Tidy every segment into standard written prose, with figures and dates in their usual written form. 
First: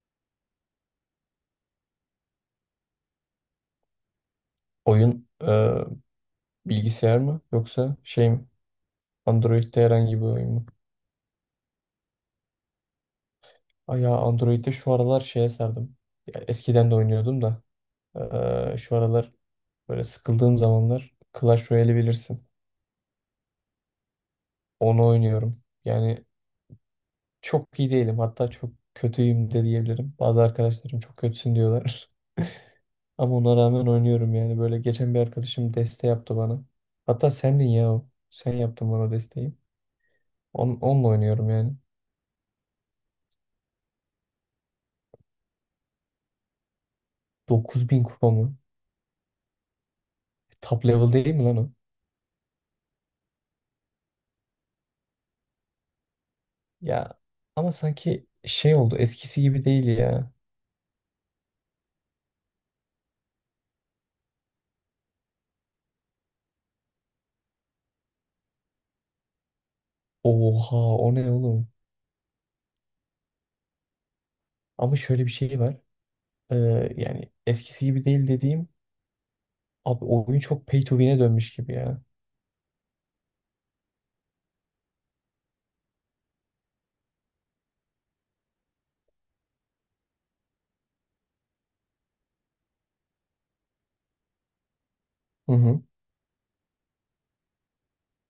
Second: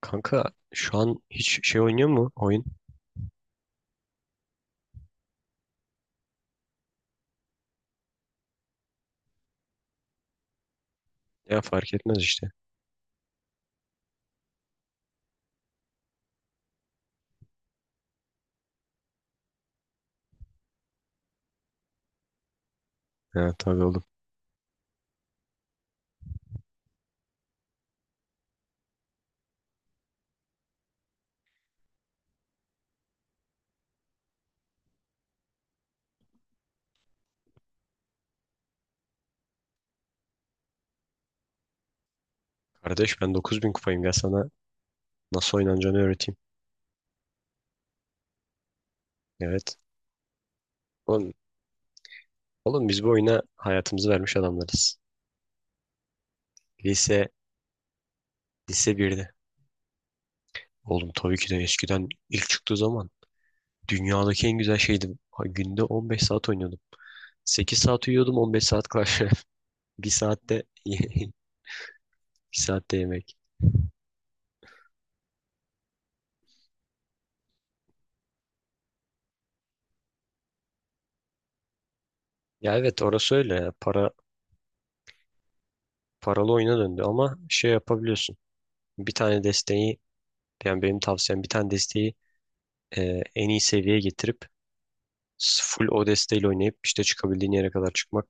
Kanka, şu an hiç şey oynuyor mu oyun? Oyun bilgisayar mı yoksa şey mi? Android'de herhangi bir oyun mu? Ya fark etmez işte. Ay ya Android'de şu aralar şeye sardım. Ya eskiden de oynuyordum da şu aralar böyle sıkıldığım zamanlar Clash Royale'i bilirsin. Ya tabii oğlum. Onu oynuyorum. Yani çok iyi değilim, hatta çok kötüyüm de diyebilirim. Bazı arkadaşlarım çok kötüsün diyorlar. Ama ona rağmen oynuyorum yani. Böyle geçen bir arkadaşım deste yaptı bana. Hatta sendin ya o. Sen yaptın bana desteği. Onunla oynuyorum yani. Kardeş, ben 9.000 kupayım, gel sana nasıl oynanacağını öğreteyim. 9000 kupa mı? Evet. Top level Oğlum, değil mi lan o? oğlum biz bu oyuna hayatımızı vermiş adamlarız. Ya Lise, ama sanki şey lise oldu, birde eskisi gibi değil ya. oğlum tabii ki de eskiden ilk çıktığı zaman dünyadaki en güzel şeydi. Ha, günde 15 saat oynuyordum. 8 saat uyuyordum, 15 saat Clash Royale. Bir saatte Oha o ne bir oğlum? saatte yemek. Ama şöyle bir şey var. Ee, yani eskisi gibi değil dediğim, abi oyun çok pay to win'e dönmüş gibi ya. Ya evet, orası öyle, ya. Paralı oyuna döndü ama şey yapabiliyorsun. Bir tane desteği Yani benim tavsiyem bir tane desteği en iyi seviyeye getirip Hı hı. full o desteğiyle oynayıp işte çıkabildiğin yere kadar çıkmak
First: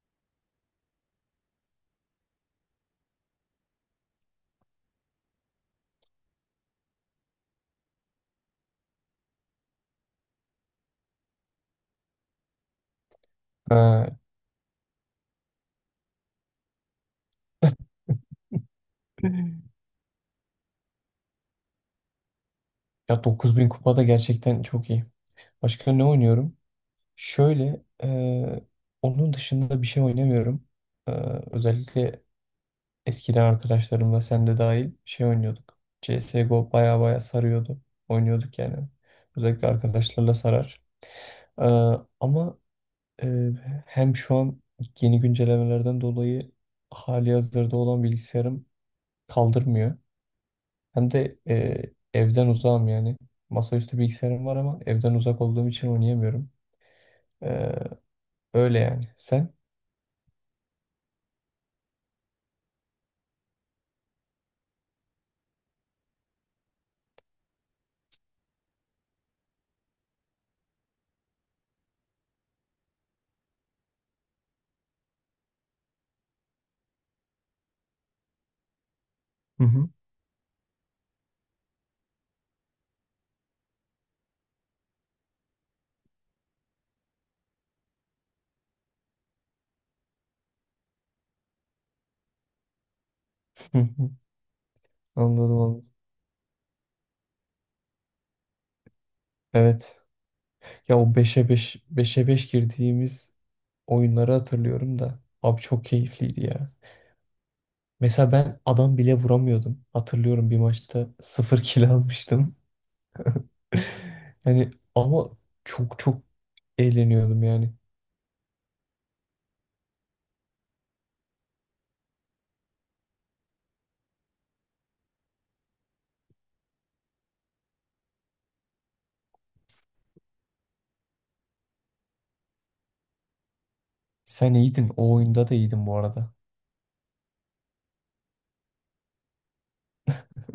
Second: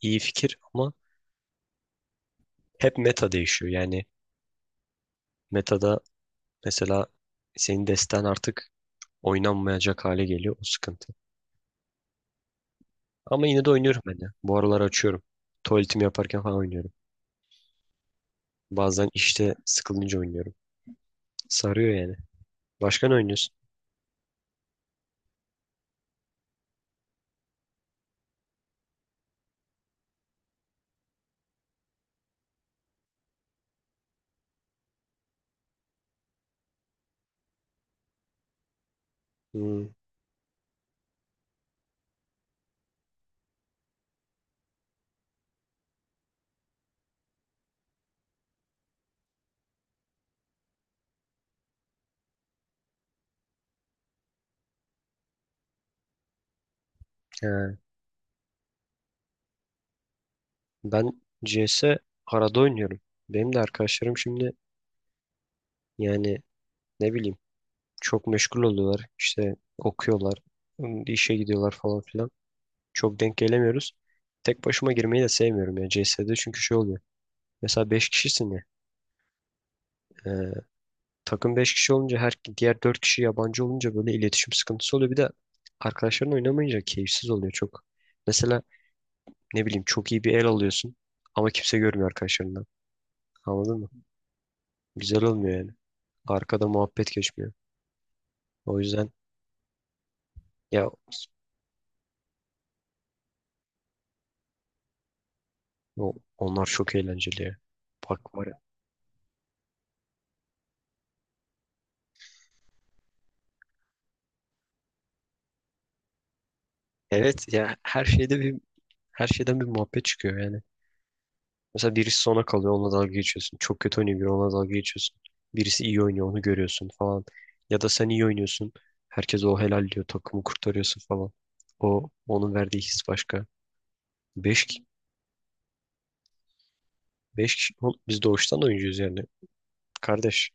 iyi fikir ama hep meta değişiyor. Yani metada mesela senin desten artık oynanmayacak hale geliyor, o sıkıntı. Ama yine de oynuyorum Ha. ben de. Bu aralar açıyorum. Tuvaletimi yaparken falan oynuyorum. Bazen işte sıkılınca oynuyorum. Sarıyor yani. Başka ne Ya oynuyorsun? 9000 kupa da gerçekten çok iyi. Başka ne oynuyorum? Şöyle onun dışında bir şey oynamıyorum. Özellikle eskiden arkadaşlarımla sen de dahil şey oynuyorduk. CSGO baya baya sarıyordu. Oynuyorduk yani. Özellikle Hmm. arkadaşlarla sarar. Ama hem şu an yeni güncellemelerden dolayı hali hazırda olan bilgisayarım kaldırmıyor. Hem de evden uzağım yani. Masaüstü bilgisayarım var ama evden uzak olduğum için oynayamıyorum. E, He. öyle yani. Sen? Ben CS arada oynuyorum. Benim de arkadaşlarım şimdi, yani, ne bileyim, çok meşgul oluyorlar. İşte okuyorlar, işe gidiyorlar falan filan. Çok denk gelemiyoruz. Tek başıma girmeyi de sevmiyorum ya CS'de, çünkü şey oluyor. Mesela 5 kişisin ya. Hı hı. e, takım 5 kişi olunca her diğer 4 kişi yabancı olunca böyle iletişim sıkıntısı oluyor. Bir de arkadaşların oynamayınca keyifsiz oluyor çok. Mesela ne bileyim çok iyi bir el alıyorsun ama kimse görmüyor arkadaşlarından. Anladın mı? Güzel olmuyor Anladım yani. anladım. Arkada muhabbet geçmiyor. O yüzden Evet. ya Ya o beşe 5 beşe 5 girdiğimiz oyunları hatırlıyorum da. Abi çok keyifliydi onlar ya. çok eğlenceli ya. Mesela Bak var ben ya. adam bile vuramıyordum. Hatırlıyorum, bir maçta sıfır kill almıştım. Yani ama çok çok eğleniyordum Evet yani. ya, her şeyde bir, her şeyden bir muhabbet çıkıyor yani. Mesela birisi sona kalıyor, onunla dalga geçiyorsun. Çok kötü oynuyor biri, onunla dalga geçiyorsun. Birisi iyi oynuyor, onu görüyorsun falan. Ya da sen iyi oynuyorsun. Herkes o helal diyor, takımı kurtarıyorsun falan. O, onun verdiği his başka. Sen Beş, ki- iyiydin. O oyunda da iyiydin bu arada. beş kişi oğlum, biz doğuştan oyuncuyuz yani. Kardeş,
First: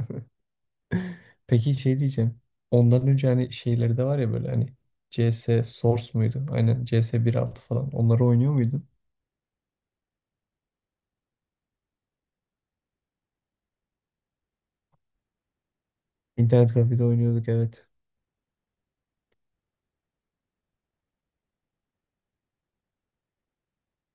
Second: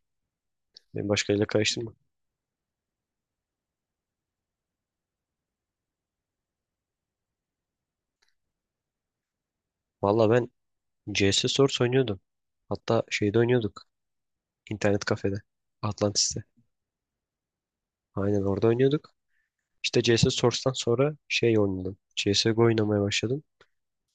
beni başkalarıyla Peki karıştırma. şey diyeceğim. Ondan önce hani şeyleri de var ya, böyle hani CS Source muydu? Aynen, CS 1.6 falan. Onları oynuyor muydun? Valla ben CS Source oynuyordum. Hatta şeyde oynuyorduk. İnternet kafede. Atlantis'te. İnternet kafede oynuyorduk, evet. Aynen orada oynuyorduk. İşte CS Source'tan sonra şey oynadım. CSGO oynamaya başladım.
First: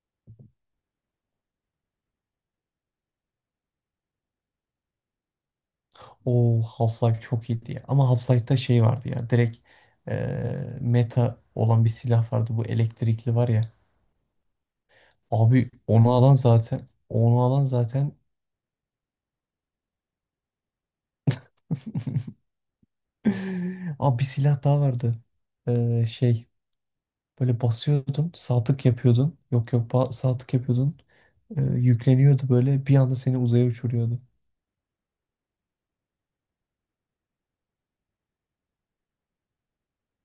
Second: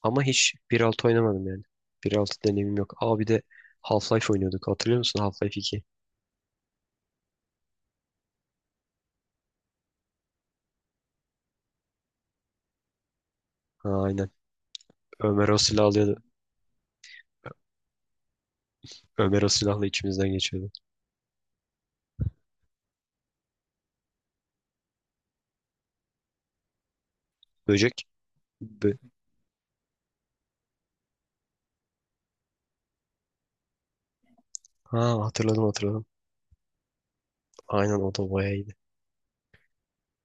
Ama hiç 1.6 oynamadım yani. 1.6 deneyimim yok. Aa, bir de Half-Life oynuyorduk. Hatırlıyor musun Half-Life 2? O Half-Life çok iyiydi ya. Ama Half-Life'da şey vardı ya. Direkt meta olan bir silah vardı. Bu elektrikli var ya. Ha, aynen. Ömer o Abi silahı onu alıyordu. alan zaten onu alan zaten Ömer o silahla içimizden geçiyordu. Abi bir silah daha vardı. Şey, böyle Böcek. basıyordun. Sağ tık Bö yapıyordun. Yok yok, sağ tık yapıyordun. Yükleniyordu, böyle bir anda seni uzaya uçuruyordu. ha hatırladım hatırladım. Aynen, o da bayağı iyiydi.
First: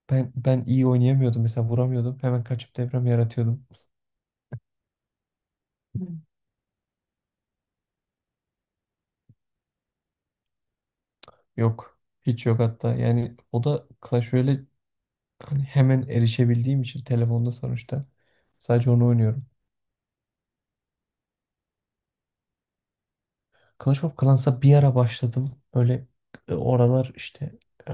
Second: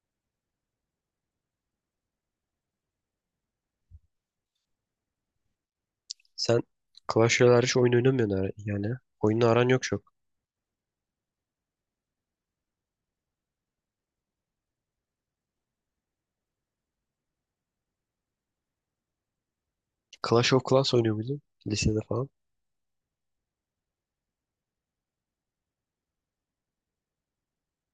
Ben iyi oynayamıyordum, mesela vuramıyordum. Hemen kaçıp deprem yaratıyordum. Hı. Sen Clash Royale hariç oyun oynamıyorsun yani. Oyunla aran yok çok. Yok. Hiç yok hatta. Yani o da Clash Royale, hani hemen erişebildiğim için telefonda sonuçta sadece onu oynuyorum. Clash of Clans oynuyor muydun? Lisede falan. Clash of Clans'a bir ara başladım. Böyle oralar işte e,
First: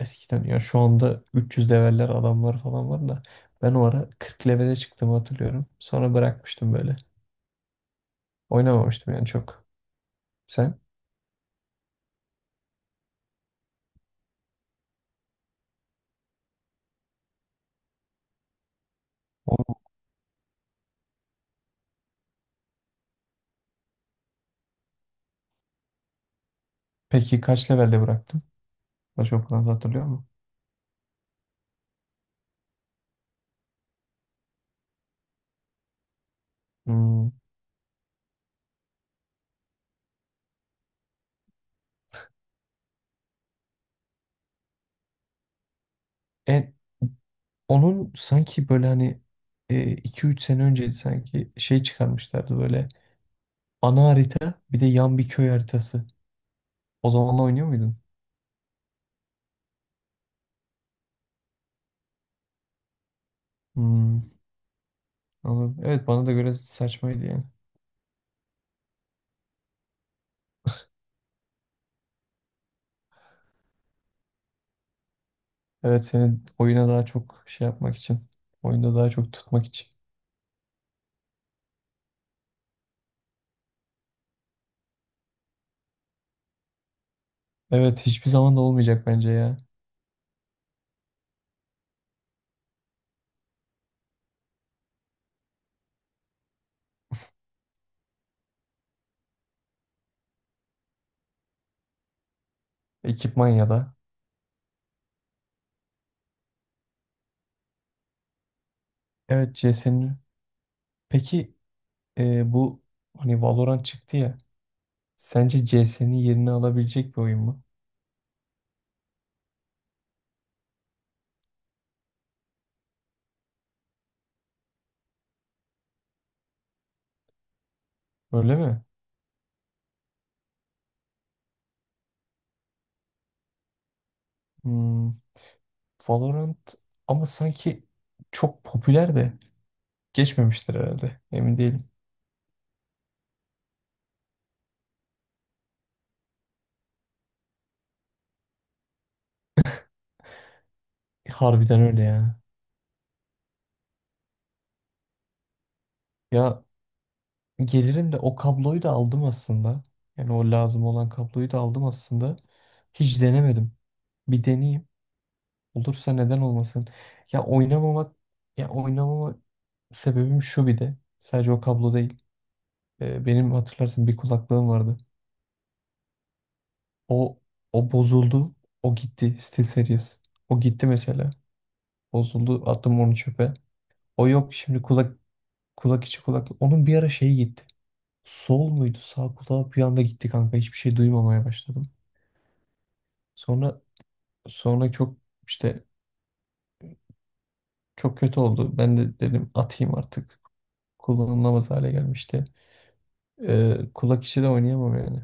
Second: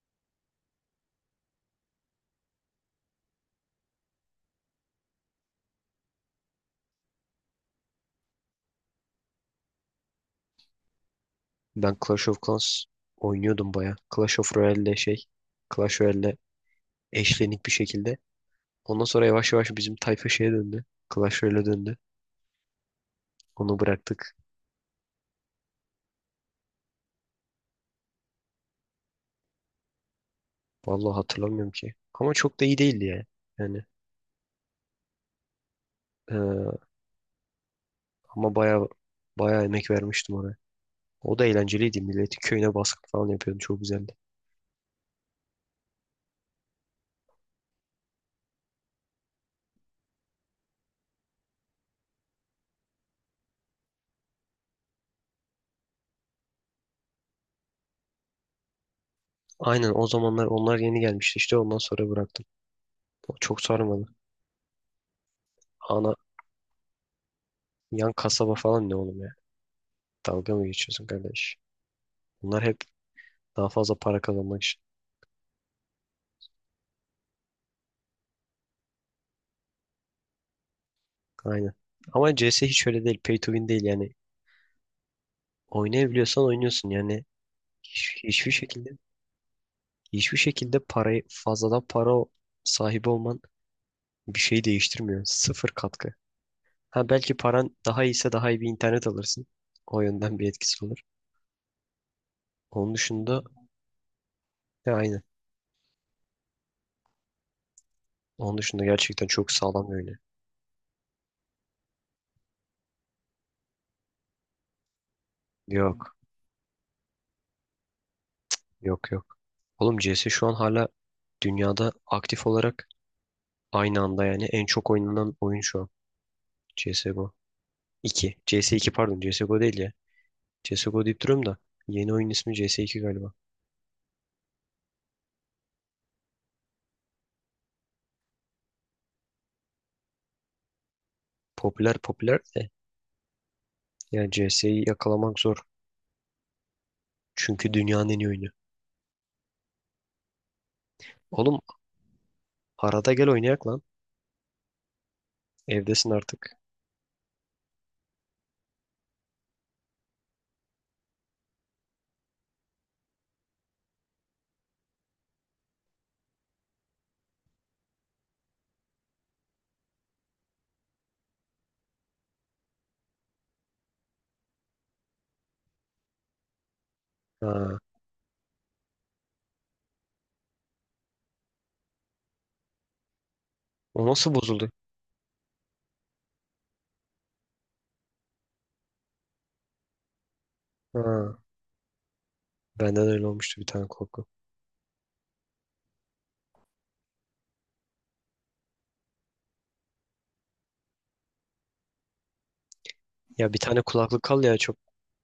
eskiden, ya şu anda 300 leveller adamlar falan var da ben o ara 40 levele çıktığımı hatırlıyorum. Sonra bırakmıştım böyle. Oynamamıştım yani çok. Sen? Ben Clash of Clans oynuyordum bayağı. Clash of Royale'le şey. Clash Royale'le eşlenik bir şekilde ondan sonra yavaş yavaş bizim tayfa şeye döndü. Clash Royale'e döndü. Onu bıraktık. Peki kaç levelde bıraktın? Başokulunu hatırlıyor musun? Vallahi hatırlamıyorum ki. Ama çok da iyi değildi ya. Yani eee, Hmm. ama baya baya emek vermiştim oraya. O da eğlenceliydi. Milletin köyüne baskın falan yapıyordu. Çok güzeldi. E, onun sanki böyle hani 2-3 sene önce sanki şey çıkarmışlardı, böyle ana harita bir de yan bir köy haritası. O zamanla oynuyor muydun? Aynen, o zamanlar onlar yeni gelmişti, işte ondan sonra bıraktım. O çok sarmadı. Hmm, anladım. Evet Ana bana da göre saçmaydı yani. yan kasaba falan ne oğlum ya? Dalga mı geçiyorsun kardeş? Bunlar hep daha fazla para kazanmak için. Evet, seni oyuna daha çok şey yapmak için. Oyunda daha çok tutmak için. Aynen. Ama CS hiç öyle değil. Pay to win değil yani. Oynayabiliyorsan oynuyorsun yani. Evet, Hiç- hiçbir Hiçbir zaman da şekilde olmayacak bence ya. hiçbir şekilde parayı fazladan sahibi olman bir şey değiştirmiyor. Sıfır katkı. Ha, belki paran daha iyiyse daha iyi bir internet alırsın. O yönden bir etkisi olur. Onun dışında Ekipman ya da. ya aynı. Onun dışında gerçekten çok Evet, sağlam CS'nin. öyle. Peki bu hani Valorant çıktı ya. Sence CS'nin Yok, yerini alabilecek bir oyun mu? yok, yok. Oğlum CS şu an hala dünyada aktif olarak aynı anda yani en çok oynanan oyun şu an. CSGO 2. CS 2, Öyle C S mi? iki pardon, C S G O değil ya. CSGO deyip duruyorum da yeni oyun ismi CS 2 galiba. Hmm, Valorant ama sanki çok popüler de geçmemiştir herhalde. Emin değilim. Popüler popüler de, yani CS'yi yakalamak zor. Çünkü dünyanın en iyi oyunu. Oğlum Harbiden öyle ya. arada gel oynayak lan. Evdesin artık. Ya gelirim de o kabloyu da aldım aslında. Yani o lazım olan kabloyu da aldım aslında. Hiç denemedim. Bir deneyeyim. Olursa neden olmasın. Ya oynamamak ya oynamama sebebim şu, bir de. Sadece o kablo değil. Benim hatırlarsın, bir kulaklığım vardı. O Ha. o bozuldu. O gitti. SteelSeries. O gitti mesela. Bozuldu. Attım onu çöpe. O O nasıl yok. bozuldu? Şimdi kulak içi kulaklık. Onun bir ara şeyi gitti. Sol muydu? Sağ kulağı bir anda gitti kanka. Hiçbir şey Ha. duymamaya başladım. Benden öyle olmuştu bir Sonra tane korku. sonra çok işte çok kötü oldu. Ben de dedim atayım artık. Kullanılamaz hale gelmişti. Ya bir tane Kulak kulaklık içi al de ya çok. oynayamam yani.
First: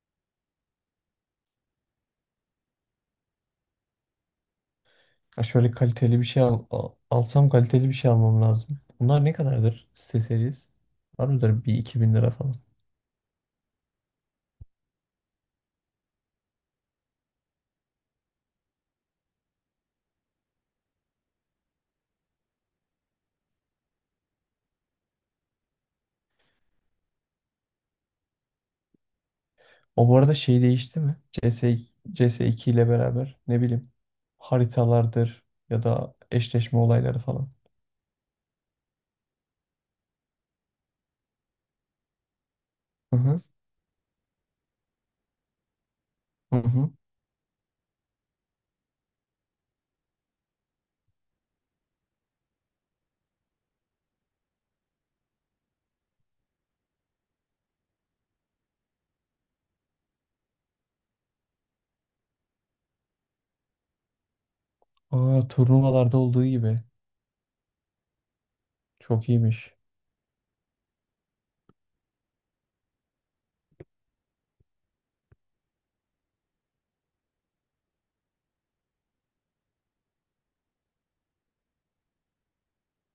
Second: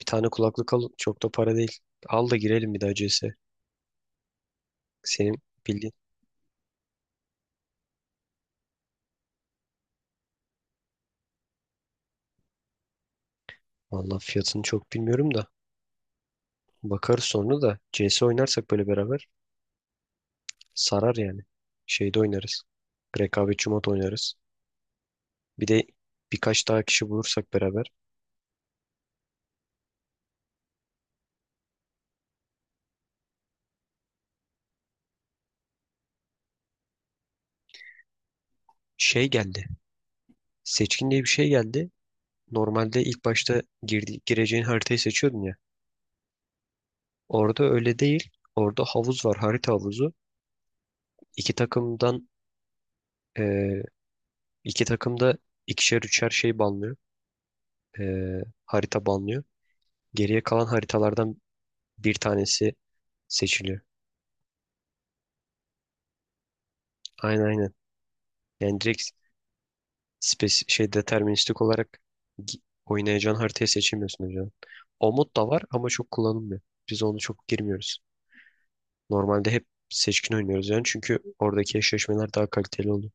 Bir tane kulaklık al, çok da para değil. Al da girelim bir daha CS. Senin Ha şöyle bildiğin. kaliteli bir şey alsam, kaliteli bir şey almam lazım. Bunlar ne kadardır SteelSeries? Var mıdır bir 2.000 lira falan? Valla fiyatını çok bilmiyorum da. Bakarız, sonra da CS oynarsak böyle beraber sarar yani. Şeyde oynarız. Rekabetçi mod oynarız. Bir de birkaç daha kişi bulursak beraber. O bu arada şey değişti mi? CS, CS2 ile beraber ne bileyim, haritalardır ya da eşleşme olayları falan. Şey geldi. Seçkin diye bir şey geldi. Normalde Hı ilk hı. başta gireceğin haritayı seçiyordun ya. Hı hı. Orada öyle değil. Orada havuz var, harita havuzu. İki takımdan eee, iki takımda ikişer üçer banlıyor. Harita banlıyor. Geriye kalan haritalardan bir tanesi seçiliyor. Aa, turnuvalarda olduğu gibi. Aynen, aynen. Yani direkt Çok iyiymiş. spes şey deterministik olarak oynayacağın haritayı seçemiyorsun hocam. O mod da var ama çok kullanılmıyor. Biz onu çok girmiyoruz. Normalde hep seçkin oynuyoruz yani çünkü oradaki eşleşmeler daha kaliteli oluyor.